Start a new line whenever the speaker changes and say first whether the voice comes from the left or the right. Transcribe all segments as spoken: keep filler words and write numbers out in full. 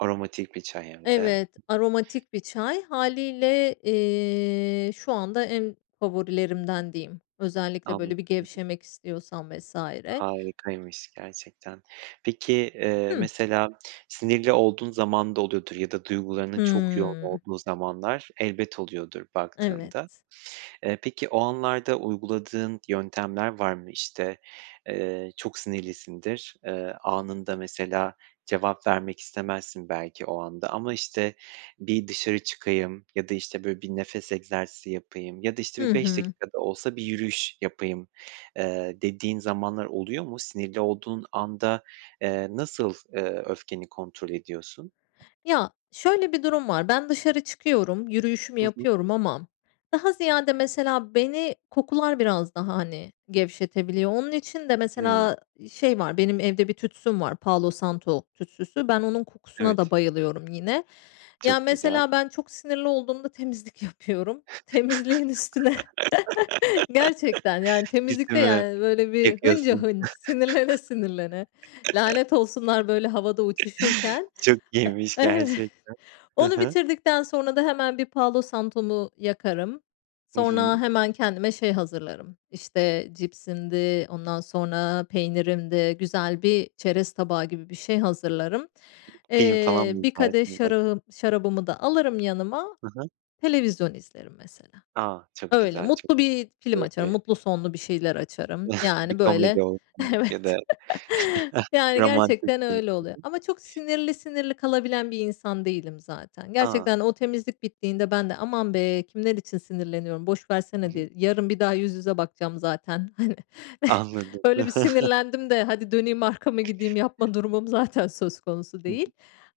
right: Aromatik bir çay hem de.
left: Evet. Aromatik bir çay. Hâliyle, eee, şu anda en favorilerimden diyeyim. Özellikle
right: Anlad
left: böyle bir
right: Hı hı.
left: gevşemek istiyorsan vs.
right: Harikaymış gerçekten. Peki, eee,
left: Hıı.
right: mesela sinirli olduğun zaman da oluyordur ya da duygularının çok yoğun
left: Hımm.
right: olduğu zamanlar elbet oluyordur baktığında.
left: Evet.
right: Eee, peki o anlarda uyguladığın yöntemler var mı? İşte, eee, çok sinirlisindir, eee, anında mesela cevap vermek istemezsin belki o anda ama, işte, bir dışarı çıkayım ya da, işte, böyle bir nefes egzersizi yapayım ya da, işte,
left: Hı
right: bir beş
left: hı.
right: dakika da olsa bir yürüyüş yapayım, eee, dediğin zamanlar oluyor mu? Sinirli olduğun anda, eee, nasıl, eee, öfkeni kontrol ediyorsun?
left: Ya, şöyle bir durum var. Ben dışarı çıkıyorum, yürüyüşümü
right: Hı hı.
left: yapıyorum ama daha ziyade mesela beni kokular biraz daha, hani, gevşetebiliyor. Onun için de
right: Hımm.
left: mesela i şey var, benim evde bir tütsüm var, Palo Santo tütsüsü. Ben onun kokusuna da
right: Evet.
left: bayılıyorum yine. Ya,
right: Çok güzel.
left: mesela ben çok sinirli olduğumda temizlik yapıyorum. Temizliğin üstüne Gerçekten. Yani temizlik de
right: [unintelligible]
left: yani böyle bir
right: yıkıyorsun?
left: hıncahınç, sinirlene sinirlene, "Lanet olsunlar!" böyle havada uçuşurken
right: Çok iyiymiş
left: E Evet.
right: gerçekten. Hı
left: Onu
right: hı.
left: bitirdikten sonra da hemen bir Palo Santo'mu yakarım.
right: Hı
left: Sonra
right: hı.
left: hemen kendime şey hazırlarım. İşte cipsimdi, ondan sonra peynirimdi, güzel bir çerez tabağı gibi bir şey hazırlarım.
right: Film falan
left: Eee,
right: mı
left: bir kadeh
right: izlersin [unintelligible]
left: şarahım şarabımı da alırım yanıma,
right: Hı hı.
left: televizyon izlerim mesela.
right: A! Çok
left: Öyle,
right: güzel, çok
left: mutlu bir film açarım
right: keyifli.
left: mutlu sonlu bir şeyler açarım
right: Bir
left: yani böyle
right: komedi olsun ya da
left: Evet. Yani,
right: romantik
left: gerçekten
right: bir
left: öyle
right: Hı
left: oluyor
right: hı.
left: ama çok sinirli sinirli kalabilen bir insan değilim zaten.
right: A!
left: Gerçekten o temizlik bittiğinde ben de, "Aman be, kimler için sinirleniyorum boş
right: Hı
left: versene."
right: hı.
left: diye Yarın bir daha yüz yüze bakacağım zaten, hani.
right: Anladım.
left: Böyle bir sinirlendim de hadi döneyim arkamı, gideyim yapma durumum zaten söz konusu
right: Hı
left: değil.
right: hı.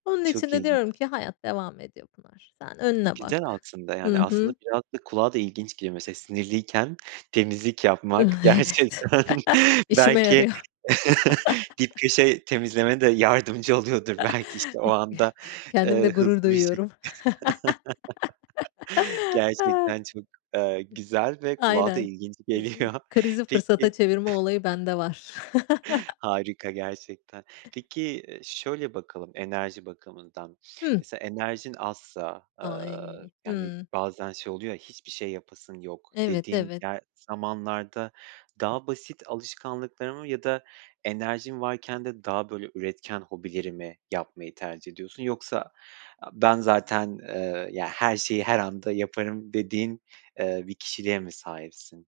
left: Onun için
right: Çok
left: de diyorum
right: ilginç.
left: ki, "Hayat devam ediyor Pınar. Sen önüne
right: Güzel
left: bak."
right: aslında
left: Hı
right: yani aslında
left: hı.
right: biraz da kulağa da ilginç geliyor, mesela sinirliyken temizlik
left: Ah, evet.
right: yapmak gerçekten
left: İşime
right: belki
left: yarıyor.
right: dip köşe temizlemene de yardımcı oluyordur belki, işte o
left: I
right: anda,
left: Kendimle
right: eee,
left: gurur
right: hızlı bir ş
left: duyuyorum.
right: Gerçekten çok, eee, güzel ve kulağa da
left: Aynen.
right: ilginç
left: E i
right: geliyor.
left: Krizi
right: Peki
left: fırsata çevirme olayı bende var.
right: Harika gerçekten. Peki, eee, şöyle bakalım, enerji bakımından.
left: Hı.
right: Mesela enerjin azsa, aaa,
left: Ay,
right: yani
left: hıı.
right: bazen şey oluyor ya, hiçbir şey yapasın yok
left: Evet,
right: dediğin
left: evet.
right: yer zamanlarda daha basit alışkanlıkları mı ya da enerjin varken de daha böyle üretken hobileri mi yapmayı tercih ediyorsun? Yoksa a ben zaten, eee, ya, her şeyi her anda yaparım dediğin, eee, bir kişiliğe mi sahipsin?